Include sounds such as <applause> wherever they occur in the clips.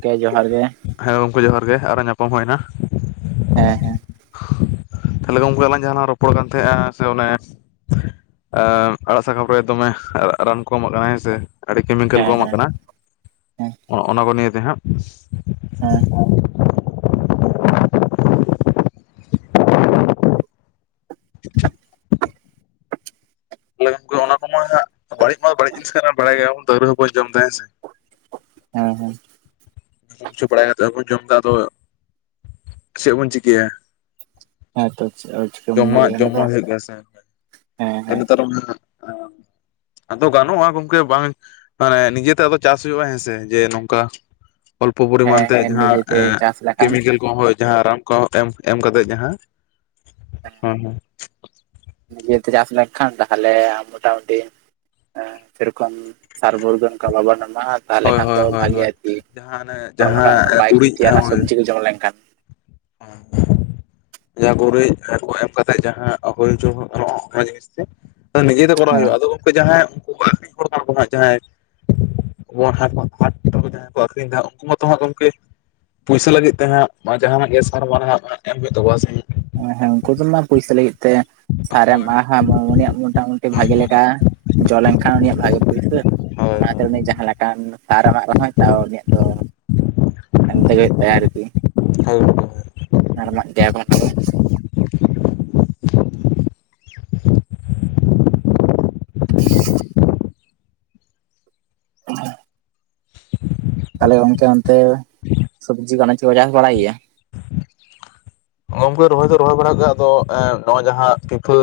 -ᱠᱮ ᱡᱚᱦᱟᱨ ᱜᱮ, ᱦᱮᱸ ᱜᱚᱝᱠᱮ ᱡᱚᱦᱟᱨ ᱜᱮ, ᱟᱨᱚ ᱧᱟᱯᱟᱢ ᱦᱩᱭᱱᱟ᱾ ᱦᱮᱸ ᱦᱮᱸ, ᱛᱟᱞᱮ ᱜᱚᱝᱠᱮ ᱟᱞᱟᱝ ᱡᱟᱦᱟᱸ ᱞᱟᱝ ᱨᱚᱯᱚᱲ ᱠᱟᱱ ᱛᱟᱦᱮᱼᱟ, ᱥᱮ ᱚᱱᱮ ᱟᱲᱟᱜ ᱥᱟᱠᱟᱢ ᱨᱮ ᱫᱚᱢᱮ ᱨᱟᱱ ᱠᱚ ᱮᱢᱚᱜ ᱠᱟᱱᱟ ᱦᱮᱸ ᱥᱮ, ᱟᱹᱰᱤ ᱠᱮᱢᱤᱠᱮᱞ ᱠᱚ ᱦᱮᱸ ᱮᱢᱚᱜ ᱦᱮᱸ ᱠᱟᱱᱟ, ᱦᱮᱸ ᱚ ᱚᱱᱟ ᱠᱚ ᱱᱤᱭᱮ ᱛᱮ ᱦᱟᱸᱜ? ᱦᱮᱸ <unintelligible> ᱛᱟᱞᱮ ᱜᱚᱝᱠᱮ ᱚᱱᱟ ᱠᱚᱢᱟ ᱦᱟᱜ, ᱵᱟᱹᱲᱤᱡ ᱢᱟ ᱵᱟᱹᱲᱤᱡ ᱡᱤᱱᱤᱥ ᱠᱟᱱᱟ, ᱵᱟᱲᱟᱭ ᱜᱮᱭᱟ ᱵᱚᱱ ᱛᱟᱣ ᱨᱮ ᱦᱚᱸ ᱵᱚᱱ ᱡᱚᱢ ᱮᱫᱟ ᱦᱮᱸ ᱥᱮ᱾ ᱦᱮᱸ ᱦᱮᱸ, ᱪ ᱵᱟᱲᱟᱭ ᱠᱟᱛᱮᱫ ᱦᱚ ᱵᱚᱱ ᱡᱚᱢ ᱮᱫᱟ, ᱟᱫᱚ ᱪᱮᱫ ᱵᱚᱱ ᱪᱤᱠᱟᱹᱭᱟ᱾ ᱦᱮᱸ ᱛᱚ <unintelligible> ᱡᱚᱢᱟᱜ ᱫᱟᱲᱮᱭᱟᱜᱼᱟ ᱚᱸᱰᱮ ᱫᱚ ᱡᱚᱢᱟᱜ ᱦᱩᱭᱩᱜ ᱜᱮᱭᱟ ᱥᱮ, ᱦᱮᱸ ᱦᱮᱸ ᱱᱮᱛᱟᱨ ᱚᱱᱟ ᱟᱫᱚ ᱜᱟᱱᱚᱜᱼᱟ ᱜᱚᱝᱠᱮ ᱵᱟᱝ ᱢᱟᱱᱮ, ᱱᱤᱡᱮ ᱛᱮ ᱟᱫᱚ ᱪᱟᱥ ᱦᱩᱭᱩᱜᱼᱟ ᱦᱮᱸᱥᱮ, ᱡᱮ ᱱᱚᱝᱠᱟ ᱚᱞᱯᱚ ᱯᱚᱨᱤᱢᱟᱱ ᱦᱮᱸ ᱛᱮ ᱦᱮᱸ ᱡᱟᱦᱟᱸ ᱮ, ᱱᱤᱡᱮᱛᱮ ᱪᱟᱥ ᱞᱮᱠᱷᱟᱱ ᱠᱮᱢᱤᱠᱮᱞ ᱠᱚ ᱦᱚᱸ ᱡᱟᱦᱟᱸ ᱨᱟᱱ ᱠᱚ ᱮᱢ ᱮᱢ ᱠᱟᱛᱮ ᱡᱟᱦᱟᱸ, ᱦᱮᱸ ᱦᱮᱸ, ᱱᱤᱡᱮ ᱛᱮ ᱪᱟᱥ ᱞᱮᱱ ᱠᱷᱟᱱ ᱛᱟ ᱦᱚᱞᱮ ᱢᱚᱴᱟ ᱢᱩᱴᱤ, ᱮ ᱥᱮᱨᱚᱠᱚᱢ ᱥᱟᱨ ᱢᱩᱨᱟᱹᱱ ᱠᱚ ᱵᱟᱵᱚᱱ ᱮᱢᱟᱜᱼᱟ᱾ ᱛᱟᱦᱚᱞᱮ ᱦᱳᱭ ᱠᱷᱟᱱ ᱦᱳᱭ ᱫᱚ ᱦᱳᱭ ᱵᱷᱟᱜᱤ ᱟ ᱦᱳᱭ ᱟᱨᱠᱤ, ᱡᱟᱦᱟᱸ ᱚᱱᱮ ᱦᱚᱲᱢ ᱴᱟᱜ ᱩᱱᱟᱹᱜ ᱡᱟᱦᱟᱸ ᱵᱟᱭ ᱜᱩᱨᱤᱡ ᱠᱷᱚᱛᱤᱭᱟ ᱚᱱᱟ ᱥᱚᱵᱡᱤ ᱠᱚ ᱡᱚᱢ ᱞᱮᱱᱠᱷᱟᱱ᱾ ᱦᱟᱸ, ᱡᱟᱦᱟᱸ ᱜᱩᱨᱤᱡ ᱯᱷᱮᱴ ᱠᱚ ᱮᱢ ᱠᱟᱛᱮᱜ, ᱡᱟᱦᱟᱸ ᱦᱩᱭ ᱦᱚᱪᱚ ᱦᱚᱜ ᱜᱟᱱᱚᱼᱟ ᱢᱚᱡ ᱜᱮᱥᱮ, ᱛᱵᱮ ᱱᱤᱡᱮ ᱫᱚ ᱠᱚᱨᱟᱣ ᱦᱮᱸ ᱦᱩᱭᱩᱜᱼᱟ, ᱟᱫᱚ ᱜᱚᱝᱠᱮ ᱡᱟᱦᱟᱭ ᱩᱱᱠᱩ <unintelligible> ᱦᱚᱲ ᱠᱟᱱᱟ ᱠᱚ ᱡᱟᱦᱟᱸᱭ ᱠᱚ ᱦᱟᱸᱜ ᱡᱟᱦᱟᱸᱭ, ᱟᱵᱚ ᱦᱟᱴᱟ <unintelligible> ᱡᱟᱦᱟᱸᱭ ᱠᱚ ᱟᱠᱷᱨᱤᱧ ᱛᱟᱦᱮᱫ ᱩᱱᱠᱩ ᱢᱟᱛᱚ ᱦᱟᱸᱜ ᱜᱚᱝᱠᱮ, ᱯᱩᱭᱥᱟᱹ ᱞᱟᱹᱜᱤᱫ ᱛᱮ ᱦᱟᱸᱜ, ᱱᱚᱣᱟ ᱡᱟᱦᱟᱸᱱᱟᱜ ᱜᱮ ᱥᱟᱨ-ᱢᱟᱨ ᱨᱮ ᱦᱟᱸᱜ ᱮᱢ ᱦᱩᱭᱩᱜ ᱛᱟᱠᱚᱚᱣᱟ ᱥᱮ᱾ ᱦᱮᱸ ᱦᱮᱸ ᱩᱱᱠᱩ ᱫᱚᱢ ᱟ ᱯᱩᱭᱥᱟᱹ ᱞᱟᱹᱜᱤᱛ ᱛᱮ ᱥᱟᱨᱮᱢ ᱦᱳᱭ ᱟ ᱦᱮᱸ ᱩᱱᱤᱭᱟᱜ ᱢᱚᱴᱟᱢᱩᱴᱤ ᱵᱷᱟᱜᱤ ᱞᱮᱠᱟ ᱡᱚ ᱞᱮᱱᱠᱷᱟᱱ ᱩᱱᱤᱭᱟᱜ ᱵᱷᱟᱜᱤ ᱯᱩᱭᱥᱟᱹ ᱦᱳᱭ ᱚᱱᱟᱛᱮ ᱩᱱᱤ ᱡᱟᱦᱟᱸ ᱞᱮᱠᱟᱱ ᱥᱟᱨ ᱮᱢᱟᱜ ᱨᱮᱦᱚᱸ ᱛᱟᱣ ᱩᱱᱤᱭᱟᱜ ᱫᱚ᱾ ᱮᱢ ᱛᱮᱜᱮ ᱦᱳᱭᱳᱜ ᱛᱟᱭᱟ ᱟᱹᱨᱠᱤ ᱾ <unintelligible> ᱟᱨ ᱮᱢᱟᱜ ᱜᱮᱭᱟ ᱵᱚᱱ ᱟᱵᱚ᱾ <inaudible> <inaudible> <inaudible> ᱛᱟᱦᱚᱸᱞᱮ ᱜᱚᱝᱠᱮ ᱚᱱᱛᱮ ᱥᱚᱵᱽᱡᱤ ᱟᱱᱟᱡᱽ ᱠᱚ ᱠᱚ ᱪᱟᱥ ᱵᱟᱲᱟᱭ ᱜᱮᱭᱟ? ᱜᱚᱝᱠᱮ ᱨᱚᱦᱚᱭ ᱫᱚ ᱨᱚᱦᱚᱭ ᱵᱟᱲᱟᱜ ᱜᱮ ᱟᱫᱚ ᱮ, ᱱᱚᱜ-ᱚᱭ ᱡᱟᱦᱟᱸ ᱯᱤᱯᱷᱳ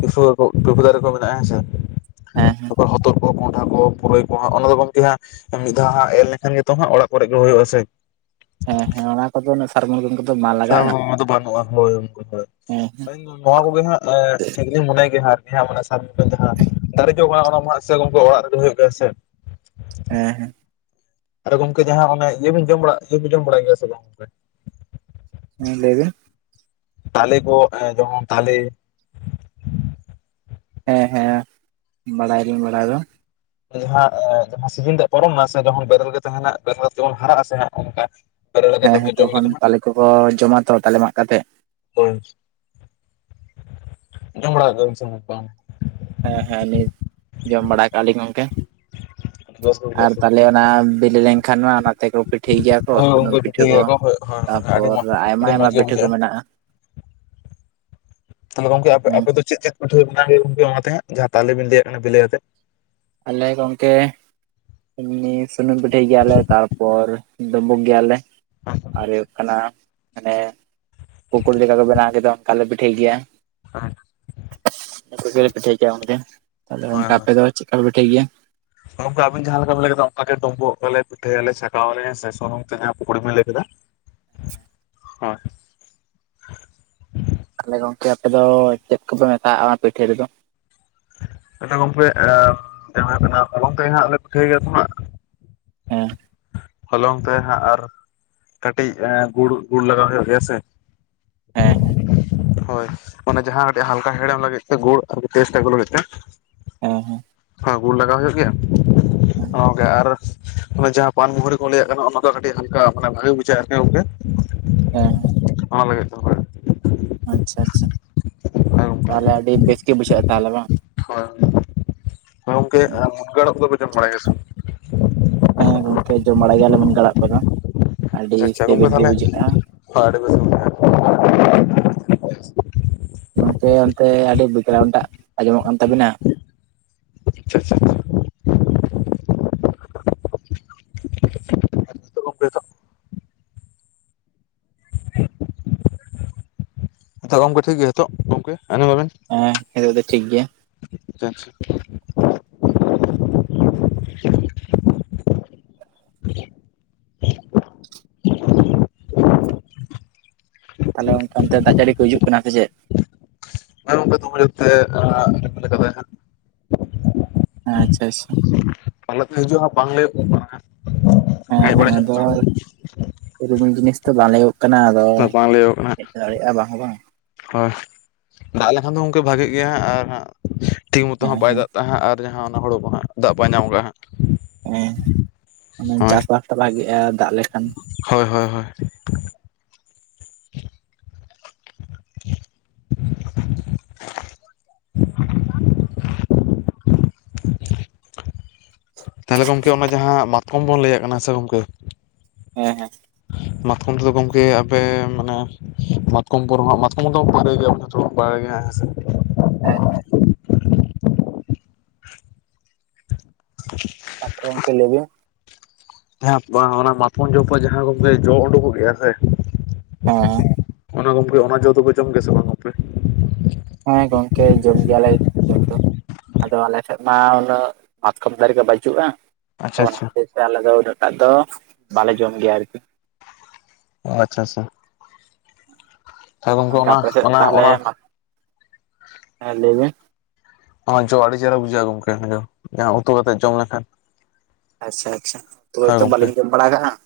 ᱯᱤᱯᱷᱳ ᱯᱤᱯᱷᱳ ᱫᱟᱨᱮ ᱠᱚ ᱢᱮᱱᱟᱜ-ᱟ ᱦᱮᱸᱥᱮ ᱦᱮᱸ ᱛᱟᱯᱚᱨ ᱦᱚᱛᱚᱫ᱾ ᱠᱚᱚᱱᱰᱷᱟ ᱠᱚ ᱯᱩᱨᱟᱹᱭ ᱠᱚ ᱦᱟᱸᱜ ᱚᱱᱟ ᱫᱚ ᱜᱚᱝᱠᱮ ᱦᱟᱸᱜ ᱢᱤᱫ ᱫᱷᱟᱣ ᱦᱟᱸᱜ ᱮᱨ ᱞᱮᱠᱷᱟᱱ ᱜᱮᱛᱚ ᱦᱟᱸᱜ ᱚᱲᱟᱜ ᱠᱚᱨᱮᱜ ᱜᱮ ᱦᱩᱭᱩᱜ-ᱟ ᱥᱮ᱾ ᱦᱮᱸ ᱦᱮᱸ ᱚᱱᱟ᱾ ᱠᱚᱫᱚ ᱥᱟᱨ-ᱢᱟᱨ ᱠᱚᱫᱚ ᱵᱟᱝ ᱥᱟᱨ ᱞᱟᱜᱟᱜᱼᱟ ᱱᱚᱣᱟ ᱫᱚ ᱵᱟᱹᱱᱩᱜ-ᱟ ᱦᱳᱭ ᱩᱱᱠᱩ ᱫᱚᱧ, ᱦᱮᱸ ᱟᱹᱞᱤᱧ ᱫᱚ ᱱᱚᱣᱟ ᱠᱚᱜᱮ ᱦᱟᱸᱜ ᱞᱮ ᱴᱷᱤᱠ ᱞᱤᱧ ᱢᱚᱱᱮ ᱜᱮᱭᱟ ᱦᱟᱸᱜ ᱟᱨ ᱠᱤ <unintelligible> ᱫᱟᱨᱮ ᱡᱚᱜ ᱠᱟᱱᱟ ᱚᱱᱟ ᱢᱟ ᱥᱮ ᱜᱚᱝᱠᱮ ᱚᱲᱟᱜ ᱨᱮ ᱜᱮ ᱦᱩᱭᱩᱜ ᱜᱮᱭᱟ ᱥᱮ᱾ ᱦᱮᱸ ᱾ ᱟᱨ ᱜᱚᱝᱠᱮ ᱡᱟᱦᱟᱸ ᱚᱱᱮ ᱤᱭᱟᱹ ᱵᱮᱤᱱ ᱡᱚᱢ ᱵᱟᱲᱟ ᱤᱭᱟᱹ ᱵᱮᱤᱱ ᱡᱚᱢ ᱵᱟᱲᱟᱭ ᱜᱮᱭᱟ ᱥᱮ ᱜᱚᱝᱠᱮ᱾ ᱦᱮᱸ ᱞᱟᱹᱭ ᱵᱤᱱ᱾ ᱛᱟᱞᱮ ᱠᱚ ᱡᱮᱢᱚᱱ ᱛᱟᱞᱮ᱾ ᱦᱮᱸ ᱦᱮᱸ ᱵᱟᱲᱟᱭᱟᱞᱤᱧ ᱵᱟᱲᱟᱭ ᱫᱚ᱾ ᱡᱟᱦᱟᱸ ᱮ ᱡᱟᱦᱟᱸ ᱥᱤᱡᱤᱱ ᱛᱮ ᱯᱟᱨᱚᱢ ᱱᱟ ᱥᱮ ᱡᱚᱠᱷᱚᱱ ᱵᱮᱨᱮᱞ ᱜᱮ ᱛᱟᱦᱮᱸᱱᱟ ᱵᱮᱨᱮᱞ ᱛᱮᱢᱚᱱ ᱦᱟᱨᱟᱜ ᱟᱥᱮ ᱚᱱᱠᱟ᱾ ᱵᱮᱨᱮᱞ ᱦᱮᱸ ᱠᱟᱛᱮ ᱦᱮᱸ ᱡᱚᱢ ᱛᱚᱠᱷᱚᱱ ᱜᱮᱫᱚ ᱦᱟᱸᱜ ᱛᱟᱞᱮ ᱠᱚ ᱠᱚ ᱡᱚᱢᱟ ᱛᱚ ᱛᱟᱞᱮ ᱢᱟᱜ ᱠᱟᱛᱮᱜ᱾ ᱦᱳᱭ ᱡᱚᱢ ᱵᱟᱲᱟ ᱠᱟᱜ ᱜᱮᱭᱟ ᱵᱤᱱ ᱥᱮ ᱵᱟᱝ? ᱦᱮᱸ ᱦᱮᱸ ᱱᱤᱛ ᱡᱚᱢ ᱵᱟᱲᱟ ᱠᱟᱜ-ᱟ ᱞᱤᱧ ᱜᱚᱝᱠᱮ ᱵᱮᱥ ᱜᱮ ᱵᱩᱡᱷᱟᱹᱜᱼᱟ ᱟᱨ ᱥᱮ ᱛᱟᱦᱚᱸᱞᱮ ᱾ ᱚᱱᱟ ᱵᱤᱞᱤ ᱞᱮᱱᱠᱷᱟᱱ ᱢᱟ ᱚᱱᱟ᱾ ᱛᱮ ᱠᱚ ᱯᱤᱴᱷᱟᱹᱭ ᱜᱮᱭᱟ ᱠᱚ ᱦᱳᱭ ᱥᱩᱱᱩᱢ ᱜᱚᱝᱠᱮ ᱯᱤᱴᱷᱟᱹ ᱠᱚ ᱜᱮᱭᱟ ᱦᱳᱭ ᱦᱳᱭ ᱟᱹᱰᱤ ᱛᱟᱯᱚᱨ ᱢᱚᱸᱡᱽ ᱟᱭᱢᱟ ᱟᱹᱰᱤ ᱢᱚᱸᱡᱽ ᱟᱭᱢᱟ ᱜᱮ ᱯᱤᱴᱷᱟᱹ ᱠᱚ ᱵᱩᱡᱷᱟᱹᱜᱼᱟ ᱢᱮᱱᱟᱜ-ᱟ᱾ ᱛᱟᱦᱚᱸᱞᱮ ᱜᱚᱝᱠᱮ ᱟᱯᱮ ᱟᱯᱮ ᱫᱚ ᱪᱮᱫ ᱪᱮᱫ ᱯᱤᱴᱷᱳᱣᱟᱹ ᱵᱮᱱᱟᱣ ᱦᱩᱭᱩᱜ-ᱟ ᱜᱚᱝᱠᱮ ᱚᱱᱟᱛᱮ ᱦᱟᱸᱜ ᱡᱟᱦᱟᱸ ᱛᱟᱞᱮ ᱵᱤᱱ ᱞᱟᱹᱭᱟᱜ ᱠᱟᱱᱟ ᱵᱤᱞᱟᱹᱭ ᱟᱛᱮᱜ᱾ ᱟᱞᱮ ᱜᱚᱝᱠᱮ ᱮᱢᱱᱤ ᱥᱩᱱᱩᱢ ᱯᱤᱴᱷᱟᱹᱭ ᱜᱮᱭᱟᱞᱮ ᱛᱟᱨᱯᱚᱨ ᱰᱩᱵᱩᱜ ᱜᱮᱭᱟᱞᱮ, ᱟᱨ ᱦᱳᱭᱳᱜ ᱠᱟᱱᱟ ᱢᱟᱱᱮ ᱯᱚᱠᱩᱲᱤ ᱞᱮᱠᱟ ᱠᱚ ᱵᱮᱱᱟᱣ ᱜᱮᱫᱚ ᱚᱱᱠᱟᱞᱮ ᱯᱤᱴᱷᱟᱹᱭ ᱜᱮᱭᱟ᱾ ᱤᱱᱟᱹ ᱠᱚᱜᱮᱞᱮ ᱯᱤᱴᱷᱟᱹᱭ ᱜᱮᱭᱟ ᱜᱚᱝᱠᱮ, ᱛᱟᱦᱚᱸᱞᱮ ᱚᱱᱠᱟ ᱟᱯᱮ ᱫᱚ ᱪᱮᱫᱠᱟ ᱯᱤᱴᱷᱟᱹᱭ ᱜᱮᱭᱟ? ᱱᱚᱝᱠᱟ ᱟᱹᱵᱤᱱ ᱡᱟᱦᱟᱸ ᱞᱮᱠᱟ ᱵᱤᱱ ᱞᱟᱹᱭ ᱠᱮᱫᱟ ᱚᱱᱠᱟ ᱜᱮ ᱰᱩᱸᱵᱳᱜ ᱟᱞᱮ ᱯᱤᱴᱷᱟᱹᱭᱟᱞᱮ ᱪᱷᱟᱠᱟᱣᱟᱞᱮ ᱦᱮᱸ ᱥᱮ ᱥᱩᱱᱩᱢ ᱛᱮ ᱡᱟᱦᱟᱸ ᱯᱩᱠᱲᱤ ᱵᱤᱱ ᱞᱟᱹᱭ ᱠᱮᱫᱟ᱾ ᱦᱮᱸ᱾ ᱛᱟᱦᱚᱸᱞᱮ ᱜᱚᱝᱠᱮ ᱟᱯᱮ ᱫᱚ, ᱪᱮᱫ ᱠᱚᱯᱮ ᱢᱮᱥᱟᱜ-ᱟ ᱚᱱᱟ ᱯᱤᱴᱷᱟᱹ ᱨᱮᱫᱚ? ᱟᱫᱚ ᱜᱚᱝᱠᱮ ᱮ ᱡᱟᱦᱟᱸ ᱫᱚ ᱱᱟᱜ ᱦᱚᱞᱝ ᱛᱮ ᱦᱟᱸᱜ ᱞᱮ ᱯᱤᱴᱷᱟᱹᱭ ᱜᱮᱭᱟ ᱛᱚ ᱦᱟᱸᱜ᱾ ᱦᱮᱸ, ᱦᱚᱞᱚᱝ ᱛᱮ ᱦᱟᱸᱜ ᱟᱨ ᱠᱟᱹᱴᱤᱡ ᱮ ᱜᱩᱲ ᱜᱩᱲ ᱞᱟᱜᱟᱣ ᱦᱩᱭᱩᱜ ᱜᱮᱭᱟ ᱥᱮ ᱦᱮᱸ ᱦᱮᱸ ᱦᱳᱭ ᱚᱱᱟ ᱡᱟᱦᱟᱸ ᱠᱟᱹᱴᱤᱡ ᱦᱟᱞᱠᱟ ᱦᱮᱲᱮᱢ ᱞᱟᱹᱜᱤᱫ ᱛᱮ ᱜᱩᱲ ᱥᱩᱫᱷᱩ ᱴᱮᱥᱴ ᱟᱹᱜᱩ ᱞᱟᱹᱜᱤᱫ ᱛᱮ᱾ ᱮᱸ ᱦᱮᱸ᱾ ᱦᱮᱸ ᱜᱩᱲ ᱞᱟᱜᱟᱣ ᱦᱩᱭᱩᱜ ᱜᱮᱭᱟ, ᱦᱮᱸ ᱚᱱᱟ ᱠᱚᱜᱮ ᱟᱨ ᱚᱱᱟ ᱡᱟᱦᱟᱸ ᱯᱟᱱ ᱢᱩᱦᱚᱨᱤ ᱠᱚ ᱞᱟᱹᱭᱟᱜ ᱠᱟᱱᱟ ᱚᱱᱟ ᱫᱚ ᱠᱟᱹᱴᱤᱡ ᱦᱟᱞᱠᱟ ᱢᱟᱱᱮ ᱵᱷᱟᱜᱤ ᱵᱩᱡᱷᱟᱹᱜ-ᱟ ᱟᱹᱨᱠᱤ ᱜᱚᱝᱠᱮ? <unintelligible> ᱚᱱᱟ ᱞᱟᱹᱜᱤᱫ ᱛᱮ ᱦᱚᱲ ᱟᱪᱪᱷᱟ ᱟᱪᱪᱷᱟ ᱦᱳᱭ ᱜᱚᱝᱠᱮ ᱛᱟᱦᱚᱞᱮ ᱟᱹᱰᱤ ᱵᱮᱥ ᱜᱮ ᱵᱩᱡᱷᱟᱹᱜᱼᱟ ᱛᱟᱦᱚᱞᱮ ᱵᱟᱝ? ᱦᱳᱭ ᱦᱳᱭ ᱜᱚᱝᱠᱮ ᱢᱩᱱᱜᱟᱹ ᱟᱲᱟᱜ ᱠᱚᱫᱚᱯᱮ ᱡᱚᱢ ᱵᱟᱲᱟᱭ ᱜᱮᱭᱟ ᱥᱮ ᱦᱮᱸ ᱜᱚᱝᱠᱮ ᱡᱚᱢ ᱵᱟᱲᱟᱭ ᱜᱮᱭᱟᱞᱮ ᱢᱩᱱᱜᱟᱹ ᱟᱲᱟᱜ ᱠᱚᱫᱚ ᱟᱹᱰᱤ ᱥᱤᱵᱤᱞ ᱜᱮ ᱵᱩᱡᱷᱟᱹᱜᱼᱟ᱾ ᱦᱚ ᱟᱰᱤ ᱵᱮᱥ ᱜᱮ ᱜᱚᱝᱠᱮ ᱚᱱᱛᱮ ᱟᱹᱰᱤ ᱵᱮᱠᱜᱽᱨᱟᱣᱱᱴ ᱴᱟᱜ ᱟᱸᱡᱚᱢᱚᱜ ᱠᱟᱱ ᱛᱟᱵᱤᱱᱟ ᱟᱪᱪᱷᱟ ᱟᱪᱪᱷᱟ ᱱᱤᱛᱚᱜ ᱜᱚᱝᱠᱮ ᱱᱤᱛᱚᱜ ᱱᱤᱛᱚᱜ ᱜᱚᱝᱠᱮ ᱴᱷᱤᱠ ᱜᱮ ᱱᱤᱛᱚᱜ ᱜᱚᱝᱠᱮ ᱟᱸᱡᱚᱢ ᱫᱟᱵᱮᱱ- ᱦᱮᱸ ᱱᱤᱛᱚᱜ ᱫᱚ ᱴᱷᱤᱠ ᱜᱮᱭᱟ᱾ <unintelligible> ᱛᱟᱦᱚᱞᱮ ᱚᱱᱛᱮ ᱚᱱᱛᱮ ᱫᱟᱜ ᱡᱟᱹᱲᱤ ᱠᱚ ᱦᱤᱡᱩᱜ ᱠᱟᱱᱟ ᱥᱮ ᱪᱮᱫ ᱟᱯᱮ ᱥᱮᱫ ᱱᱚᱜᱭ ᱜᱚᱝᱠᱮ ᱫᱚ <inaudible> ᱫᱚᱦᱚᱭᱟ ᱠᱷᱟᱱ ᱦᱮᱸ ᱟᱪᱪᱷᱟ ᱟᱪᱪᱷᱟ ᱯᱟᱞᱮ ᱛᱮ ᱦᱤᱡᱩᱜᱼᱟ ᱵᱟᱝ ᱞᱟᱹᱭ ᱦᱮᱸ ᱦᱮᱸ ᱟᱫᱚ ᱥᱮ ᱨᱚᱠᱚᱢ ᱡᱤᱱᱤᱥ ᱫᱚ ᱵᱟᱞᱮ ᱦᱩᱭᱩᱜ ᱠᱟᱱᱟ᱾ ᱟᱫᱚ ᱦᱟᱸᱜ ᱵᱟᱝ ᱞᱟᱹᱭᱚᱜ ᱠᱟᱱᱟ ᱦᱮᱡ ᱫᱟᱲᱮᱭᱟᱜᱼᱟ ᱵᱟᱝ ᱦᱚᱸ ᱵᱟᱝ ᱦᱳᱭ ᱫᱟᱜ ᱞᱮᱠᱷᱟᱱ ᱫᱚ ᱜᱚᱢᱠᱮ ᱵᱷᱟᱜᱮᱜ ᱜᱮᱭᱟ ᱦᱟᱸᱜ ᱟᱨ ᱦᱟᱸᱜ ᱴᱷᱤᱠ ᱢᱚᱛᱚ ᱦᱮᱸ ᱦᱟᱸᱜ ᱵᱟᱭ ᱦᱮᱸ ᱫᱟᱜ ᱛᱟᱦᱟᱜ ᱟᱨ ᱡᱟᱦᱟᱸ ᱚᱱᱟ ᱦᱩᱲᱳ ᱠᱚ ᱦᱟᱸᱜ ᱫᱟᱜ ᱵᱟᱭ ᱧᱟᱢ ᱠᱟᱜ ᱦᱟᱸᱜ ᱦᱮᱸ ᱚᱱᱮ ᱦᱳᱭ ᱪᱟᱹᱥᱵᱟᱥ ᱛᱚ ᱵᱷᱟᱜᱤᱜᱼᱟ ᱫᱟᱜ ᱞᱮᱠᱷᱟᱱ ᱦᱳᱭ ᱦᱳᱭ ᱦᱳᱭ <unintelligible> <unintelligible> ᱛᱟᱦᱚᱞᱮ ᱜᱚᱝᱠᱮ ᱚᱱᱟ ᱡᱟᱦᱟᱸ ᱢᱟᱛᱠᱚᱢ ᱵᱚᱱ ᱞᱟᱹᱭᱟᱜ ᱠᱟᱱᱟ ᱥᱮ ᱜᱚᱝᱠᱮ- ᱦᱮᱸ ᱦᱮᱸ ᱢᱟᱛᱠᱚᱢ ᱛᱮ ᱫᱚ ᱜᱚᱝᱠᱮ ᱟᱯᱮ ᱢᱟᱱᱮ ᱢᱟᱛᱠᱚᱢ ᱯᱚᱨ ᱦᱚᱸ ᱦᱟᱜ ᱢᱟᱛᱠᱚᱢ ᱫᱚ <inaudible> ᱜᱮᱭᱟ ᱦᱮᱸᱥᱮ ᱦᱮᱸ <unintelligible> ᱥᱟᱛᱨᱚ ᱚᱝᱠᱮ ᱞᱟᱹᱭᱵᱤᱱ ᱦᱮ, ᱸ ᱵᱟᱝ ᱚᱱᱟ ᱢᱟᱯᱚᱱ ᱡᱚᱯᱚᱡ ᱡᱟᱦᱟᱸ ᱠᱚᱜᱮ ᱡᱚ ᱩᱰᱩᱠᱚᱜ ᱜᱮᱭᱟ ᱥᱮ- ᱦᱮᱸ ᱚᱱᱟ ᱜᱚᱝᱠᱮ ᱚᱱᱟ ᱡᱚ ᱫᱚ ᱯᱮ ᱡᱚᱢ ᱜᱮᱭᱟ ᱥᱮ ᱵᱟᱝ <unintelligible> ᱦᱮᱸ, ᱜᱚᱝᱠᱮ ᱡᱚᱢ ᱜᱮᱭᱟᱞᱮ ᱡᱚᱢ ᱫᱚ. ᱟᱫᱚ ᱟᱞ ᱥᱮᱫ ᱢᱟ ᱩᱱᱟᱹᱜ ᱵᱟᱛᱠᱚᱢ ᱫᱟᱨᱮ ᱠᱚ ᱵᱟᱹᱪᱩᱜᱼᱟ᱾ ᱛᱚ ᱟᱪᱪᱷᱟ ᱚᱱᱟ ᱟᱪᱪᱷᱟ ᱠᱷᱟᱹᱛᱤᱨ ᱛᱮ ᱟᱞᱮ ᱫᱚ ᱩᱱᱟᱹᱜᱴᱟᱜ ᱫᱚ ᱵᱟᱞᱮ ᱡᱚᱢ ᱜᱮᱭᱟ ᱟᱨ ᱠᱤ ᱚ ᱟᱪᱪᱷᱟ ᱟᱪᱪᱷᱟ ᱜᱚᱝᱠᱮ ᱟᱯᱮ ᱥᱮᱫ ᱚᱱᱟ ᱚᱱᱟ ᱦᱮᱸ ᱞᱟᱹᱭᱵᱮᱱ ᱚᱱᱟ ᱡᱚ ᱟᱹᱰᱤ ᱪᱮᱦᱮᱨᱟ ᱵᱩᱡᱷᱟᱹᱜᱼᱟ ᱜᱚᱝᱠᱮ <inaudible> ᱡᱟᱸᱦᱟ ᱩᱛᱩ ᱠᱟᱛᱮᱫ ᱡᱚᱢ ᱞᱮᱠᱷᱟᱱ ᱟᱪᱪᱷᱟ ᱟᱪᱪᱷᱟ ᱦᱳᱭ ᱛᱚᱵᱮ ᱜᱚᱢᱠᱮ ᱵᱟᱹᱞᱤᱧ ᱡᱚᱢ ᱵᱟᱲᱟ ᱟᱠᱟᱜᱼᱟ ᱦᱟᱸᱜ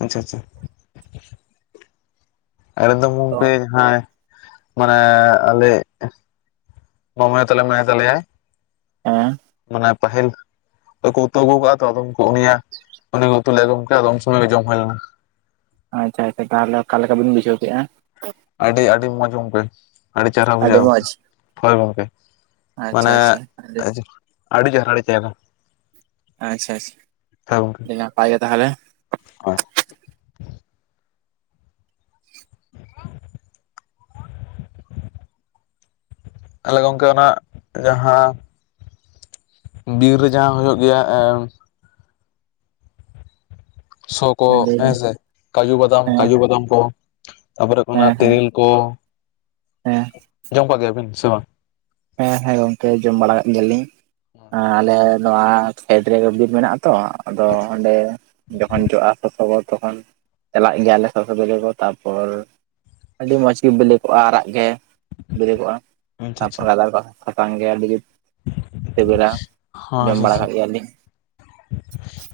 ᱟᱪᱪᱷᱟ ᱟᱪᱪᱷᱟ ᱮᱠᱫᱚᱢ ᱛᱚ ᱜᱚᱝᱠᱮ ᱦᱟᱸᱭ ᱢᱟᱱᱮ ᱟᱞᱮ ᱢᱟᱢᱟᱭᱚ ᱛᱟᱞᱮ ᱢᱮᱟᱱᱟᱭ ᱛᱟᱞᱮᱭᱟᱭ ᱦᱮᱸ ᱢᱟᱱᱮ ᱯᱟᱦᱤᱞ ᱟᱫᱚ ᱠᱚ ᱩᱛᱩ ᱟᱹᱜᱩᱣ ᱠᱟᱜ-ᱟ ᱛᱚ, ᱟᱫᱚ ᱩᱱᱠᱩ ᱩᱱᱤᱭᱟᱜ ᱩᱱᱤ ᱜᱮ ᱩᱛᱩ ᱞᱮ-ᱟ ᱜᱟᱝᱠᱮ ᱟᱫᱚ ᱩᱱ ᱥᱚᱢᱚᱭ ᱜᱮ ᱡᱚᱢ ᱦᱩᱭ ᱞᱮᱱᱟ᱾ ᱟᱪᱪᱷᱟ ᱟᱪᱪᱷᱟ ᱛᱟᱦᱚᱞᱮ ᱚᱠᱟ ᱞᱮᱠᱟ ᱵᱤᱱ ᱵᱩᱡᱷᱣ ᱠᱮᱫᱼᱟ? ᱟᱹᱰᱤ ᱟᱹᱰᱤ ᱢᱚᱸᱡᱽ ᱜᱚᱢᱠᱮ᱾ ᱟᱹᱰᱤ ᱪᱮᱦᱨᱟ ᱵᱩᱡᱷᱟᱹᱜ-ᱟ᱾ ᱦᱳᱭ ᱜᱚᱢᱠᱮ ᱟᱪᱪᱷᱟ ᱢᱟᱱᱮ ᱟᱪᱪᱷᱟ ᱟᱪᱪᱷᱟ ᱟᱹᱰᱤ ᱪᱮᱦᱨᱟ ᱟᱹᱰᱤ ᱪᱮᱨᱦᱟ᱾ ᱟᱪᱪᱷᱟ ᱟᱪᱪᱷᱟ ᱦᱳᱭ ᱜᱚᱝᱠᱮ ᱟᱹᱰᱤ ᱱᱟᱯᱟᱭ ᱜᱮ ᱛᱟᱦᱚᱞᱮ᱾ ᱦᱳᱭ᱾ ᱛᱟᱦᱚᱞᱮ ᱜᱚᱝᱠᱮ ᱚᱱᱟ ᱡᱟᱦᱟᱸ ᱵᱤᱨ ᱨᱮ ᱡᱟᱦᱟᱸ ᱦᱩᱭᱩᱜ ᱜᱮᱭᱟ ᱮᱸ ᱥᱚ ᱠᱚ ᱞᱟᱹᱭ ᱢᱮ ᱦᱮᱸ ᱥᱮ᱾ ᱠᱟᱡᱩ ᱵᱟᱫᱟᱢ ᱦᱮᱸ ᱠᱟᱡᱩ ᱵᱟᱫᱟᱢ ᱠᱚ᱾ ᱛᱟᱯᱚᱨᱮ ᱠᱷᱟᱱ ᱦᱮᱸ ᱟᱨ ᱦᱮᱸ ᱛᱮᱨᱮᱞ ᱠᱚ᱾ ᱦᱮᱸ ᱡᱚᱢ ᱠᱟᱜ ᱜᱮᱭᱟᱵᱤᱱ ᱥᱮ ᱵᱟᱝ? ᱦᱮᱸ ᱦᱮᱸ ᱜᱚᱝᱠᱮ ᱡᱚᱢ ᱵᱟᱲᱟ ᱠᱟᱜ ᱜᱮᱭᱟᱞᱤᱧ᱾ ᱟᱸ ᱟᱞᱮ ᱱᱚᱣᱟ ᱠᱷᱮᱛ ᱨᱮᱜᱮ ᱵᱤᱨ ᱢᱮᱱᱟᱜ ᱟ ᱛᱚ ᱟᱫᱚ ᱚᱸᱰᱮ ᱡᱚᱠᱷᱚᱱ ᱡᱚᱜᱼᱟ ᱥᱚᱥᱚ ᱜᱚᱫ ᱛᱚᱠᱷᱚᱱ ᱪᱟᱞᱟᱜ ᱜᱮᱭᱟᱞᱮ ᱥᱚᱥᱚ ᱠᱟᱫᱚ ᱜᱚᱫᱽ᱾ ᱛᱟᱨᱯᱚᱨ ᱟᱹᱰᱤ ᱢᱚᱡᱽ ᱜᱮ ᱵᱤᱞᱤ ᱠᱚᱜᱼᱟ ᱟᱨᱟᱜ ᱜᱮ, ᱵᱤᱞᱤ ᱠᱚᱜᱼᱟ᱾ ᱟᱪᱪᱷᱟ ᱛᱟᱨᱯᱚᱨ ᱟᱪᱪᱷᱟ ᱜᱟᱫᱟᱨ ᱠᱚ-ᱟ ᱥᱟᱥᱟᱝ ᱜᱮᱭᱟ ᱟᱹᱰᱤᱜᱮ ᱥᱤᱵᱤᱞᱟ ᱦᱚᱸ ᱡᱚᱢ ᱟᱪᱪᱷᱟ ᱵᱟᱲᱟ ᱟᱪᱪᱷᱟ ᱠᱟᱜ ᱜᱮᱭᱟᱞᱤᱧ᱾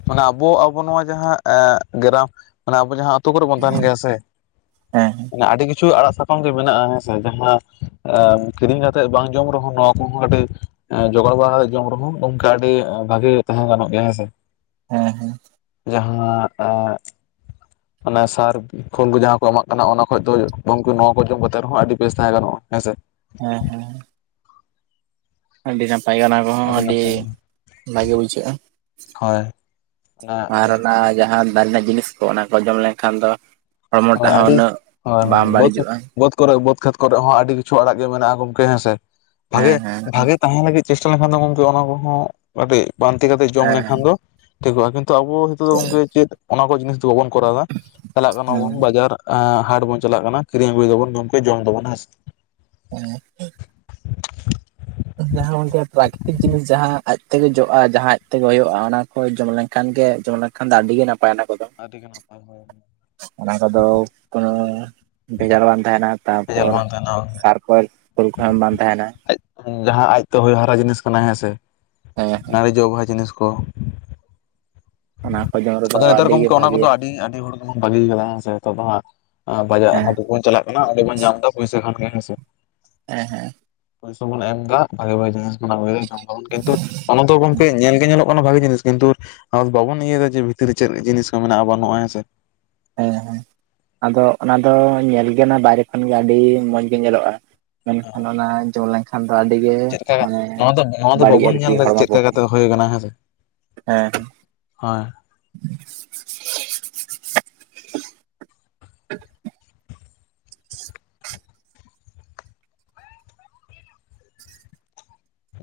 ᱢᱟᱱᱮ ᱟᱵᱚ ᱟᱵᱚ ᱱᱚᱣᱟ ᱡᱟᱦᱟᱸ ᱮᱜ ᱜᱨᱟᱢ ᱢᱟᱱᱮ ᱟᱵᱚ ᱡᱟᱦᱟᱸ ᱟᱹᱛᱩ ᱠᱚᱨᱮ ᱵᱚᱱ ᱛᱟᱦᱮᱱ ᱜᱮᱭᱟ ᱥᱮ᱾ ᱦᱮᱸ ᱢᱟᱱᱮ ᱟᱹᱰᱤ ᱠᱤᱪᱷᱩ ᱟᱲᱟᱜ ᱥᱟᱠ ᱠᱷᱟᱱ ᱜᱮ ᱢᱮᱱᱟᱜᱼᱟ ᱦᱮᱸ ᱥᱮ᱾ ᱡᱟᱦᱟᱸ ᱟ ᱠᱤᱨᱤᱧ ᱠᱟᱛᱮᱜ ᱵᱟᱝ ᱡᱚᱢ ᱨᱮᱦᱚᱸ ᱱᱚᱣᱟ ᱠᱚᱦᱚᱸ ᱠᱟᱴᱤᱡ ᱮᱸ ᱡᱚᱜᱟᱲ ᱵᱟᱲᱟ ᱠᱟᱛᱮ ᱡᱚᱢ ᱨᱮᱦᱚᱸ ᱜᱚᱝᱠᱮ ᱟᱹᱰᱤ ᱮᱸ ᱵᱷᱟᱜᱤ ᱛᱟᱦᱮᱸ ᱜᱟᱱᱚᱜ ᱜᱮᱭᱟ ᱦᱮᱸᱥᱮ᱾ ᱦᱮᱸ ᱦᱮᱸ᱾ ᱡᱟᱦᱟᱸ ᱟ ᱚᱱᱟ ᱥᱟᱨ ᱠᱷᱳᱞ ᱠᱚ ᱡᱟᱦᱟᱸ ᱠᱚ ᱮᱢᱟᱜ ᱠᱟᱱᱟ ᱚᱱᱟ ᱠᱷᱚᱡ ᱫᱚ ᱜᱚᱢᱠᱮ ᱱᱚᱣᱟ ᱠᱚ ᱡᱚᱢ ᱠᱟᱛᱮᱫ ᱨᱮᱦᱚᱸ ᱟᱹᱰᱤ ᱵᱮᱥ ᱛᱟᱦᱮᱸ ᱜᱟᱱᱚᱜᱼᱟ, ᱦᱮᱸ ᱥᱮ? ᱦᱮᱸ ᱦᱮᱸ᱾ ᱟᱹᱰᱤ ᱱᱟᱯᱟᱭ ᱜᱮ ᱚᱱᱟ ᱠᱚᱦᱚᱸ ᱟᱹᱰᱤ ᱵᱷᱟᱜᱮ ᱵᱩᱡᱷᱟᱹᱜᱼᱟ᱾ ᱦᱳᱭ ᱚᱱᱟ ᱟᱨ ᱚᱱᱟ ᱡᱟᱦᱟᱸ ᱫᱟᱨᱮ ᱨᱮᱱᱟᱜ ᱡᱤᱱᱤᱥ ᱠᱚ ᱚᱱᱟ ᱠᱚ ᱡᱚᱢ ᱞᱮᱱᱠᱷᱟᱱ ᱫᱚ ᱦᱚᱲᱢᱚᱴᱟᱜ ᱦᱳᱭ ᱦᱚᱸ ᱩᱱᱟᱹᱜ ᱵᱟᱝ ᱵᱟᱹᱲᱤᱡᱚᱜᱼᱟ᱾ ᱠᱚᱨᱮᱜ ᱵᱟᱹᱫᱽ ᱠᱷᱮᱛ ᱠᱚᱨᱮᱜ ᱦᱚᱸ ᱟᱹᱰᱤ ᱠᱤᱪᱷᱩ ᱟᱲᱟᱜ ᱜᱮ ᱢᱮᱱᱟᱜᱼᱟ ᱜᱚᱢᱠᱮ ᱦᱮᱸᱥᱮ᱾ ᱦᱮᱸ ᱵᱷᱟᱜᱮ ᱦᱮᱸ ᱵᱷᱟᱜᱮ ᱛᱟᱦᱮᱸ ᱞᱟᱹᱜᱤᱫ ᱪᱮᱥᱴᱟ ᱞᱮᱱᱠᱷᱟᱱ ᱫᱚ ᱜᱚᱢᱠᱮ ᱚᱱᱟ ᱠᱚᱦᱚᱸ ᱠᱟᱹᱴᱤᱡ ᱯᱟᱱᱛᱤ ᱠᱟᱛᱮᱜ ᱡᱚᱢ ᱞᱮᱠᱷᱟᱱ ᱦᱮᱸ ᱫᱚ ᱴᱷᱤᱠᱚᱜᱼᱟ ᱠᱤᱱᱛᱩ ᱟᱵᱚ ᱦᱤᱛᱚᱜ ᱫᱚ ᱜᱚᱝᱠᱮ ᱪᱮᱫ ᱚᱱᱟ ᱠᱚ ᱡᱤᱱᱤᱥ ᱫᱚ ᱵᱟᱵᱚᱱ ᱠᱚᱨᱟᱣᱫᱟ᱾ ᱪᱟᱞᱟᱜ ᱠᱟᱱᱟᱵᱚᱱ᱾ ᱦᱮᱸ ᱜᱮ ᱟᱨ ᱮᱸ ᱦᱟᱴ ᱵᱚᱱ ᱪᱟᱞᱟᱜ ᱠᱟᱱᱟ, ᱠᱤᱨᱤᱧ ᱟᱹᱜᱩᱭᱮᱫᱟᱵᱚᱱ ᱜᱚᱢᱠᱮ ᱡᱚᱢ ᱫᱟᱵᱚᱱ, ᱦᱮᱸ ᱥᱮ? ᱦᱮᱸ᱾ ᱡᱟᱦᱟᱸ ᱜᱚᱢᱠᱮ ᱯᱨᱟᱠᱨᱤᱛᱤᱠ ᱡᱤᱱᱤᱥ ᱡᱟᱦᱟᱸ ᱟᱡᱛᱮᱜᱮ ᱡᱚᱜᱼᱟ᱾ ᱡᱟᱦᱟᱸ ᱟᱡᱛᱮᱜᱮ ᱦᱩᱭᱩᱜᱼᱟ ᱚᱱᱟ ᱠᱚ ᱡᱚᱢ ᱞᱮᱱᱠᱷᱟᱱ ᱜᱮ ᱡᱚᱢ ᱞᱮᱱ ᱠᱷᱟᱱ ᱫᱚ ᱟᱹᱰᱤ ᱜᱮ ᱱᱟᱯᱟᱭ ᱚᱱᱟ ᱠᱚᱫᱚ᱾ ᱟᱹᱰᱤᱜᱮ ᱱᱟᱯᱟᱭ ᱦᱳᱭ ᱦᱳᱭ᱾ ᱚᱱᱟ ᱠᱚᱫᱚ ᱠᱳᱱᱳ ᱵᱷᱮᱜᱟᱨ ᱵᱟᱝ ᱛᱟᱦᱮᱱᱟ ᱵᱷᱮᱡᱟᱞ ᱛᱟᱨᱯᱚᱨ ᱵᱟᱝ ᱛᱟᱦᱮᱱᱟ ᱥᱟᱨ <unintelligible> ᱯᱷᱩᱞ ᱠᱚᱦᱚᱸ ᱮᱢ ᱵᱟᱝ ᱛᱟᱦᱮᱱᱟ᱾ ᱟᱡ ᱡᱟᱦᱟᱸ ᱟᱡᱛᱮ ᱦᱚᱭ ᱦᱟᱨᱟ ᱡᱤᱱᱤᱥ ᱠᱟᱱᱟ ᱦᱮᱸ ᱥᱮ᱾ ᱦᱮᱸ ᱚᱱᱟ ᱨᱮ ᱡᱚ ᱵᱟᱦᱟ ᱡᱤᱱᱤᱥ ᱠᱚ ᱚᱱᱟ ᱠᱚ ᱡᱚᱢ ᱨᱮ ᱟᱫᱚ ᱱᱮᱛᱟᱨ ᱜᱚᱝᱠᱮ ᱚᱱᱟ ᱠᱚᱫᱚ ᱟᱹᱰᱤ ᱟᱹᱰᱤ ᱦᱚᱲ ᱜᱮᱵᱚᱱ ᱵᱟᱹᱜᱤᱭᱟ ᱠᱟᱫᱟ ᱦᱮᱸᱥᱮ᱾ ᱱᱤᱛ ᱫᱚ ᱦᱟᱸᱜ ᱵᱟᱡᱟᱜ ᱦᱮᱸ ᱦᱚᱸᱵᱚᱱ ᱪᱟᱞᱟᱜ ᱚᱱᱟ ᱟᱸᱰᱮ ᱵᱚᱱ ᱧᱟᱢᱫᱟ ᱯᱚᱭᱥᱟ ᱠᱷᱟᱱ ᱜᱮ, ᱦᱮᱸᱥᱮ? ᱦᱮᱸ ᱦᱮᱸ᱾ ᱯᱚᱭᱥᱟ ᱵᱚᱱ ᱮᱢ ᱮᱫᱟ, ᱵᱷᱟᱜᱤ ᱵᱷᱟᱜᱤ ᱡᱤᱱᱤᱥ ᱵᱚᱱ ᱟᱹᱜᱩᱭᱟ ᱡᱚᱢᱫᱚᱵᱚᱱ, ᱠᱤᱱᱛᱩ ᱚᱱᱟ ᱫᱚ ᱜᱚᱝᱠᱮ ᱧᱮᱞ ᱧᱮᱞᱚᱜ ᱚᱱᱟ ᱵᱷᱟᱜᱤ ᱡᱤᱱᱤᱥ ᱠᱤᱱᱛᱩ ᱵᱟᱵᱚᱱ ᱤᱭᱟᱹᱭᱫᱟ ᱡᱮ ᱵᱷᱤᱛᱤᱨ ᱨᱮ ᱪᱮᱫ ᱡᱤᱱᱤᱥ ᱠᱚ ᱢᱮᱱᱟᱜᱼᱟ ᱵᱟᱹᱱᱩᱜᱼᱟ, ᱦᱮᱸ ᱥᱮ? ᱦᱮᱸ ᱦᱮᱸ᱾ ᱟᱫᱚ ᱚᱱᱟ ᱫᱚ ᱧᱮᱞᱜ ᱱᱚᱱᱟ ᱵᱟᱭᱨᱮ ᱠᱷᱚᱱᱜᱮ ᱟᱹᱰᱤ ᱢᱚᱡᱽ ᱜᱮ ᱧᱮᱞᱚᱜ-ᱟ᱾ ᱢᱮᱱᱠᱷᱟᱱ ᱚᱱᱟ ᱡᱚᱢ ᱞᱮᱱᱠᱷᱟᱱ ᱠᱷᱟᱱ ᱫᱚ ᱟᱹᱰᱤ ᱜᱮ ᱪᱮᱫ ᱞᱮᱠᱟ ᱢᱟᱱᱮ ᱱᱚᱣᱟ ᱫᱚ ᱱᱚᱣᱟ ᱫᱚ ᱵᱟᱹᱲᱤᱡ ᱵᱟᱵᱚᱱ ᱟᱨᱠᱤ ᱧᱮᱞ ᱮᱫᱟ ᱦᱚᱲᱢᱚ ᱪᱮᱫ ᱞᱮᱠᱟ ᱯᱚᱠᱠᱷᱮ ᱠᱟᱛᱮ ᱦᱩᱭ ᱟᱠᱟᱱᱟ ᱦᱮᱸ ᱥᱮ ᱦᱮᱸ ᱦᱮᱸ᱾ ᱦᱳᱭ <inaudible>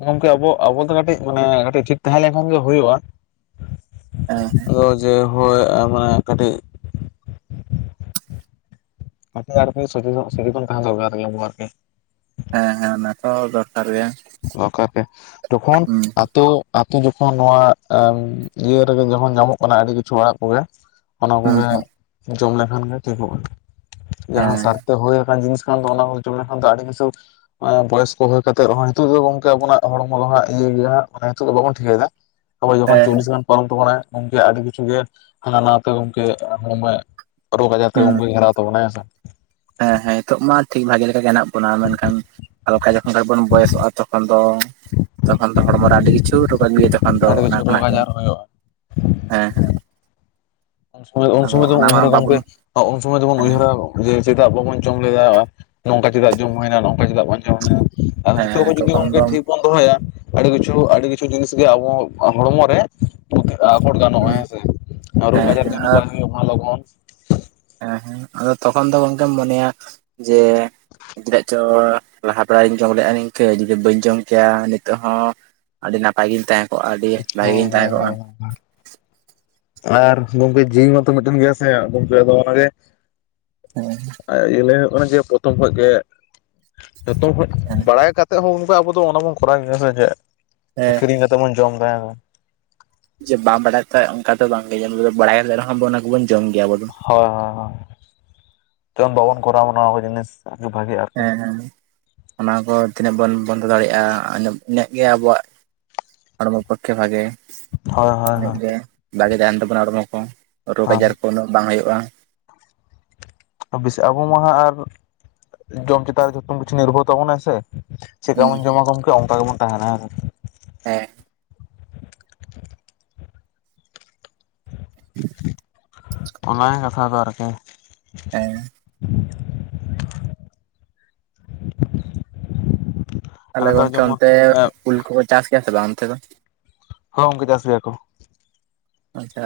ᱜᱚᱝᱠᱮ ᱟᱵᱚ ᱟᱵᱚ ᱫᱚ ᱠᱟᱹᱴᱤᱡ ᱢᱟᱱᱮ ᱠᱟᱹᱴᱤᱡ ᱴᱷᱤᱠ ᱛᱟᱸᱦᱮ ᱞᱮᱱᱠᱷᱟᱱ ᱜᱮ ᱦᱳᱭᱳᱜᱼᱟ ᱾ ᱮ ᱦᱮᱸ᱾ ᱛᱚ ᱡᱮ ᱦᱳᱭ ᱢᱟᱱᱮ ᱠᱟᱹᱴᱤᱡ ᱠᱟᱛᱷᱟ ᱫᱚ ᱟᱨᱠᱤ ᱥᱚᱡᱷᱮ ᱧᱚᱜ ᱥᱮ ᱨᱚᱠᱚᱢ ᱛᱟᱦᱮᱸ ᱫᱚᱨᱠᱟᱨ ᱜᱮ ᱟᱨᱠᱤ ᱦᱮᱸ ᱦᱮᱸ ᱚᱱᱟ ᱠᱚ ᱫᱚᱨᱠᱟᱨ ᱜᱮ᱾ ᱫᱚᱠᱟᱨ ᱯᱮ ᱛᱚᱠᱷᱚᱱ ᱦᱩᱸ ᱟᱛᱳ ᱟᱛᱳ ᱡᱚᱠᱷᱚᱱ ᱱᱚᱣᱟ ᱤᱭᱟᱹ ᱨᱮᱜᱮ ᱡᱚᱠᱷᱚᱱ ᱧᱟᱢᱚᱜ ᱠᱟᱱᱟ᱾ ᱟᱹᱰᱤ ᱠᱤᱪᱷᱩ ᱚᱲᱟᱜ ᱠᱚᱜᱮ ᱚᱱᱟ ᱦᱩᱸ ᱠᱚᱜᱮ ᱦᱩᱸ ᱡᱚᱢ ᱞᱮᱠᱷᱟᱱ ᱜᱮ ᱴᱷᱤᱠᱚᱜᱼᱟ᱾ ᱡᱟᱦᱟᱸ ᱦᱮᱸ ᱥᱟᱨᱛᱮ ᱦᱳᱭ ᱠᱟᱱ ᱡᱤᱱᱤᱥ ᱠᱟᱱ ᱫᱚ ᱚᱱᱟ ᱠᱚ ᱡᱚᱢ ᱞᱮᱠᱷᱟᱱ ᱫᱚ ᱟᱹᱰᱤ ᱠᱤᱥᱩ ᱮᱸ ᱵᱚᱭᱚᱥ ᱠᱚ ᱦᱳᱭ ᱠᱟᱛᱮᱜ ᱨᱮᱦᱚᱸ ᱱᱤᱛᱚᱜ ᱫᱚ ᱜᱚᱝᱠᱮ ᱟᱵᱚᱱᱟᱜ ᱦᱚᱲᱢᱚ ᱫᱚ ᱦᱟᱜ, ᱤᱭᱟᱹᱭ ᱜᱮᱭᱟ ᱦᱟᱜ ᱢᱟᱱᱮ ᱱᱤᱛᱚᱜ ᱫᱚ ᱵᱟᱵᱚᱱ ᱴᱷᱤᱠᱟᱹᱭ ᱫᱟ ᱛᱚ ᱡᱚᱠᱷᱚᱱ ᱦᱮᱸ ᱪᱚᱞᱞᱤᱥ ᱜᱟᱱ ᱯᱟᱨᱚᱢ ᱛᱟᱵᱚᱱᱟᱭ ᱜᱚᱝᱠᱮ ᱟᱹᱰᱤ ᱠᱤᱪᱷᱩ ᱜᱮ ᱦᱟᱱᱟ ᱱᱟᱣᱟ ᱛᱮ ᱜᱚᱝᱠᱮ ᱦᱚᱲᱢᱚᱭ ᱨᱳᱜ ᱟᱡᱟᱨ ᱛᱮ ᱦᱩᱸ ᱜᱚᱝᱠᱮ ᱜᱷᱮᱨᱟᱣ ᱛᱟᱵᱚ ᱱᱟᱭ ᱦᱮᱥᱮ ᱦᱮᱸ ᱦᱮᱸ ᱱᱤᱛᱚᱜ ᱢᱟ, ᱴᱷᱤᱠ ᱵᱷᱟᱜᱮ ᱞᱮᱠᱟ ᱜᱮ ᱦᱮᱱᱟᱜ ᱵᱚᱱᱟ ᱢᱮᱱᱠᱷᱟᱱ ᱟᱠᱟ ᱡᱚ ᱚᱱᱠᱟ ᱵᱚᱱ ᱵᱚᱭᱚᱥᱚᱜᱼᱟ᱾ ᱛᱚᱠᱷᱚᱱ ᱫᱚ ᱛᱚᱠᱷᱚᱱ ᱫᱚ ᱦᱚᱲᱢᱚ ᱨᱮ ᱟᱹᱰᱤ ᱠᱤᱪᱷᱩ ᱨᱳᱜ ᱟᱜᱩᱭᱟᱭ ᱛᱚ ᱛᱚᱠᱷᱟᱱ ᱫᱚ ᱟᱹᱰᱤ ᱚᱱᱟ ᱠᱤᱪᱷᱩ ᱨᱳᱜᱽ ᱠᱷᱚᱱᱟᱜ ᱜᱮ ᱦᱮᱸ ᱟᱡᱟᱨ ᱦᱩᱭᱩᱜᱼᱟ ᱦᱮᱸ᱾ ᱩᱱ ᱥᱚᱢᱚᱭ ᱩᱱ ᱟᱫᱚ ᱥᱚᱢᱚᱭ ᱚᱱᱟ ᱫᱚᱵᱚᱱ ᱢᱟ ᱩᱭᱦᱟᱹᱨᱟ ᱵᱟᱵᱚᱱ ᱜᱚᱝᱠᱮ ᱩᱱ ᱥᱚᱢᱚᱭ ᱫᱚᱵᱚᱱ ᱦᱮᱸ ᱩᱭᱦᱟᱹᱨᱟ ᱡᱮ ᱪᱮᱫᱟᱜ ᱵᱟᱵᱚᱱ ᱡᱚᱢ ᱞᱮᱫᱟ᱾ ᱱᱚᱝᱠᱟ ᱪᱮᱫᱟᱜ ᱡᱚᱢ ᱦᱩᱭᱮᱱᱟ ᱱᱚᱝᱠᱟ ᱪᱮᱫᱟᱜ ᱵᱚᱱ ᱡᱚᱢᱱᱟ᱾ ᱟ ᱱᱤᱛᱚᱜ ᱦᱮᱸ ᱠᱷᱚᱡ ᱡᱩᱫᱤ ᱛᱚᱠᱷᱚᱱ ᱜᱚᱝᱠᱮ ᱫᱚ ᱴᱷᱤᱠ ᱵᱚᱱ ᱫᱚᱦᱚᱭᱟ ᱟᱹᱰᱤ ᱠᱤᱪᱷᱩ ᱟᱹᱰᱤ ᱠᱤᱪᱷᱩ ᱡᱤᱱᱤᱥ ᱜᱮ ᱟᱵᱚ ᱦᱚᱲᱢᱚ ᱨᱮ ᱛᱮ ᱟᱠᱚᱴ ᱜᱟᱱᱚᱜᱼᱟ᱾ ᱦᱮᱸ ᱦᱮᱸᱥᱮ ᱨᱳᱜᱽ ᱟᱡᱟᱨ ᱦᱮᱸ ᱡᱮᱱᱚ ᱟᱨ ᱵᱟᱭ ᱦᱳᱭᱳᱜ ᱢᱟ ᱞᱚᱜᱚᱱ᱾ ᱦᱮᱸ ᱦᱮᱸ ᱟᱫᱚ ᱛᱚᱠᱷᱚᱱ ᱫᱚ ᱜᱚᱝᱠᱮᱢ ᱢᱚᱱᱮᱭᱟ ᱡᱮᱻ ᱪᱮᱫᱟᱜ ᱪᱚ ᱞᱟᱦᱟ ᱛᱟᱣ ᱤᱧ ᱡᱚᱢ ᱞᱮᱜᱼᱟ᱾ ᱱᱤᱝᱠᱟᱹ ᱡᱩᱫᱤ ᱵᱟᱹᱧ ᱡᱚᱢ ᱠᱮᱭᱟ ᱱᱤᱛᱚᱜ ᱦᱚᱸ ᱟᱹᱰᱤ ᱱᱟᱯᱟᱭ ᱜᱤᱧ ᱛᱟᱦᱮᱸ ᱠᱚᱜᱼᱟ᱾ ᱟᱹᱰᱤ ᱵᱷᱟᱹᱜᱤ ᱦᱳᱭ ᱜᱤᱧ ᱛᱟᱦᱮᱸ ᱦᱳᱭ ᱠᱚᱜᱼᱟ ᱦᱳᱭ ᱾ ᱟᱨ ᱜᱚᱝᱠᱮ ᱡᱤᱣᱤ ᱢᱟᱛᱚ ᱢᱤᱫᱴᱤᱱ ᱜᱮᱭᱟ ᱥᱮ ᱜᱚᱝᱠᱮ ᱟᱫᱚ ᱚᱱᱟ ᱜᱮ ᱟ ᱤᱭᱟᱹ ᱞᱟᱹᱭ ᱦᱳᱭᱳᱜ ᱠᱟᱱᱟ ᱡᱮ ᱯᱚᱛᱷᱚᱢ ᱠᱷᱚᱡ ᱜᱮ ᱡᱚᱛᱚ ᱠᱷᱚᱡ <unintelligible> ᱟᱭ ᱠᱟᱛᱮᱜ ᱦᱚᱸ ᱚᱝᱠᱟ, ᱟᱵᱚ ᱫᱚ ᱚᱱᱟ ᱵᱚᱱ ᱠᱚᱨᱟᱣ ᱜᱮᱭᱟ ᱥᱮ ᱡᱮ ᱦᱮᱸ ᱟᱠᱷᱨᱤᱧ ᱠᱟᱛᱮ ᱵᱚᱱ ᱡᱚᱢ ᱫᱟ᱾ ᱡᱮ ᱵᱟᱢ ᱵᱟᱰᱟᱭ ᱛᱟᱦᱮᱸ ᱚᱝᱠᱟ ᱫᱚ ᱵᱟᱝ ᱜᱮ ᱡᱮᱢ ᱵᱟᱲᱟᱭ ᱞᱮ ᱨᱮᱦᱚᱸ ᱵᱚᱱ ᱚᱱᱟ ᱠᱚᱵᱚᱱ ᱡᱚᱢ ᱜᱮᱭᱟ ᱵᱚᱱ᱾ ᱦᱚᱭ ᱦᱚ ᱦᱚ ᱛᱟᱹᱱ ᱵᱟᱵᱚᱱ ᱠᱚᱨᱟᱣ ᱢᱟᱱ ᱱᱚᱣᱟ ᱠᱚ ᱡᱤᱱᱤᱥ᱾ ᱵᱷᱟᱜᱮ ᱟ᱾ ᱦᱮᱸ ᱦᱮᱸ ᱚᱱᱟ ᱠᱚ ᱛᱤᱱᱟᱹᱜ ᱵᱚᱱ ᱵᱚᱱᱫᱚ ᱫᱟᱲᱮᱭᱟᱜᱼᱟ᱾ ᱟᱱᱟᱹᱜ ᱤᱱᱟᱹᱜ ᱜᱮ ᱟᱵᱚᱣᱟᱜ ᱦᱚᱲᱢᱚ ᱯᱚᱠᱠᱷᱮ ᱵᱷᱟᱜᱮ, ᱦᱳᱭ ᱦᱳᱭ ᱤᱱᱟᱹᱜ ᱦᱳᱭ ᱜᱮ ᱵᱷᱟᱜᱮ ᱛᱟᱦᱮᱱ ᱛᱟᱵᱚᱱᱟ ᱦᱚᱲᱢᱚ ᱠᱚ ᱨᱳᱜᱽ ᱟᱡᱟᱨ ᱦᱮᱸ ᱠᱚ ᱩᱱᱟᱹᱜ ᱵᱟᱝ ᱦᱳᱭᱳᱜᱼᱟ ᱾ ᱵᱤᱥ ᱟᱵᱚ ᱢᱟᱦᱟ ᱟᱜ ᱟᱨ ᱡᱚᱢ ᱪᱮᱛᱟᱱ ᱨᱮ ᱡᱚᱛᱷᱚᱢ ᱠᱤᱪᱷᱩ ᱱᱤᱨᱵᱷᱚᱨ ᱛᱟᱵᱚᱱᱟᱭ ᱥᱮ᱾ ᱪᱮᱜ ᱠᱟ ᱦᱩᱸ ᱵᱚᱱ ᱡᱚᱢᱟ ᱜᱚᱝᱠᱮ ᱚᱱᱠᱟ ᱜᱮᱵᱚᱱ ᱛᱟᱦᱮᱱᱟ ᱦᱮᱥᱮ᱾ ᱦᱮᱸ᱾ <inaudible> ᱚᱱᱟ ᱜᱮ ᱠᱟᱛᱷᱟ ᱫᱚ ᱟᱨᱠᱤ᱾ <unintelligible> <unintelligible> ᱛᱟᱦᱚᱞᱮ ᱜᱚᱝᱠᱮ ᱡᱮᱢᱚᱱ ᱚᱱᱛᱮ ᱦᱳᱭ ᱩᱞ ᱠᱚᱠᱚ ᱪᱟᱥ ᱜᱮᱭᱟ ᱥᱮ ᱵᱟᱝ ᱚᱱᱛᱮ ᱫᱚ ᱦᱳ ᱜᱚᱝᱠᱮ ᱪᱟᱥ ᱜᱮᱭᱟ ᱠᱚ᱾ ᱟᱪᱪᱷᱟ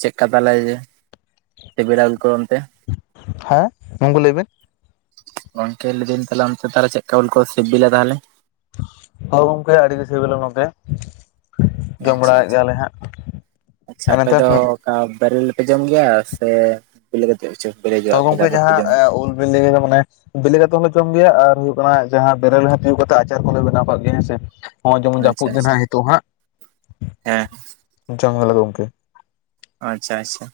ᱪᱮᱫ ᱠᱟ ᱛᱟᱦᱞᱮ ᱡᱮ <unintelligible> ᱠᱚ ᱚᱱᱛᱮ? ᱦᱮᱸ ᱜᱚᱝᱠᱮ ᱞᱟᱹᱭ ᱵᱤᱱ ᱾ ᱜᱚᱢᱠᱮ ᱞᱟᱹᱭ ᱮᱫᱟᱹᱧ ᱛᱟᱦᱞᱮ ᱚᱱᱛᱮ ᱛᱟᱦᱞᱮ ᱪᱮᱜᱠᱟ ᱩᱞ ᱠᱚ ᱥᱤᱵᱤᱞᱟ ᱛᱟᱦᱚᱞᱮ? ᱦᱳᱭ ᱜᱚᱝᱠᱮ ᱟᱹᱰᱤ ᱜᱮ ᱥᱤᱵᱤᱞᱟ ᱜᱚᱝᱠᱮ ᱾ ᱡᱚᱢ ᱟᱪᱪᱷᱟ ᱵᱟᱲᱟᱭᱮᱫ ᱟᱪᱪᱷᱟ ᱜᱮᱭᱟᱞᱮ ᱦᱟᱸᱜ ᱟᱪᱪᱷᱟ <inaudible> ᱟᱨ ᱟᱯᱮ ᱱᱮᱛᱟᱨ ᱫᱚ ᱯᱷᱟᱥ ᱵᱮᱨᱮᱞ ᱯᱮ ᱡᱚᱢ ᱜᱮᱭᱟ ᱥᱮ ᱵᱮᱞᱮ ᱠᱟᱛᱮᱜ ᱦᱚᱪᱚ ᱵᱮᱞᱮ ᱛᱚ ᱚᱪᱚᱣᱟᱜ-ᱟ ᱯᱮ ᱜᱚᱢᱠᱮ ᱛᱟᱯᱚᱨ ᱯᱮ ᱡᱟᱦᱟᱸ ᱡᱚᱢᱟ? ᱩᱞ ᱵᱤᱞᱤ ᱫᱚ ᱢᱟᱱᱮ ᱵᱮᱞᱮ ᱠᱟᱛᱮ ᱦᱚᱸᱞᱮ ᱡᱚᱢ ᱜᱮᱭᱟ ᱟᱨ ᱦᱩᱭᱩᱜ ᱠᱟᱱᱟ ᱡᱟᱦᱟᱸ ᱵᱮᱨᱮᱞ ᱛᱤᱭᱳᱜ ᱠᱟᱛᱮᱜ ᱟᱪᱟᱨ ᱠᱚᱦᱞᱮ ᱵᱮᱱᱟᱣ ᱠᱟᱜ ᱜᱮᱭᱟ ᱦᱮᱸᱥᱮ ᱾ ᱦᱚᱸᱜᱚᱭ ᱡᱮᱢᱚᱱ ᱡᱟᱹᱯᱩᱫ ᱟᱪᱪᱷᱟ ᱫᱤᱱ ᱱᱟᱜ ᱟᱪᱪᱷᱟ ᱱᱤᱛᱚᱜ ᱦᱟᱸᱜ ᱦᱮᱸ <inaudible> ᱡᱚᱢ ᱟᱞᱮ ᱜᱚᱝᱠᱮ ᱾ ᱟᱪᱪᱷᱟ ᱟᱪᱪᱷᱟ ᱾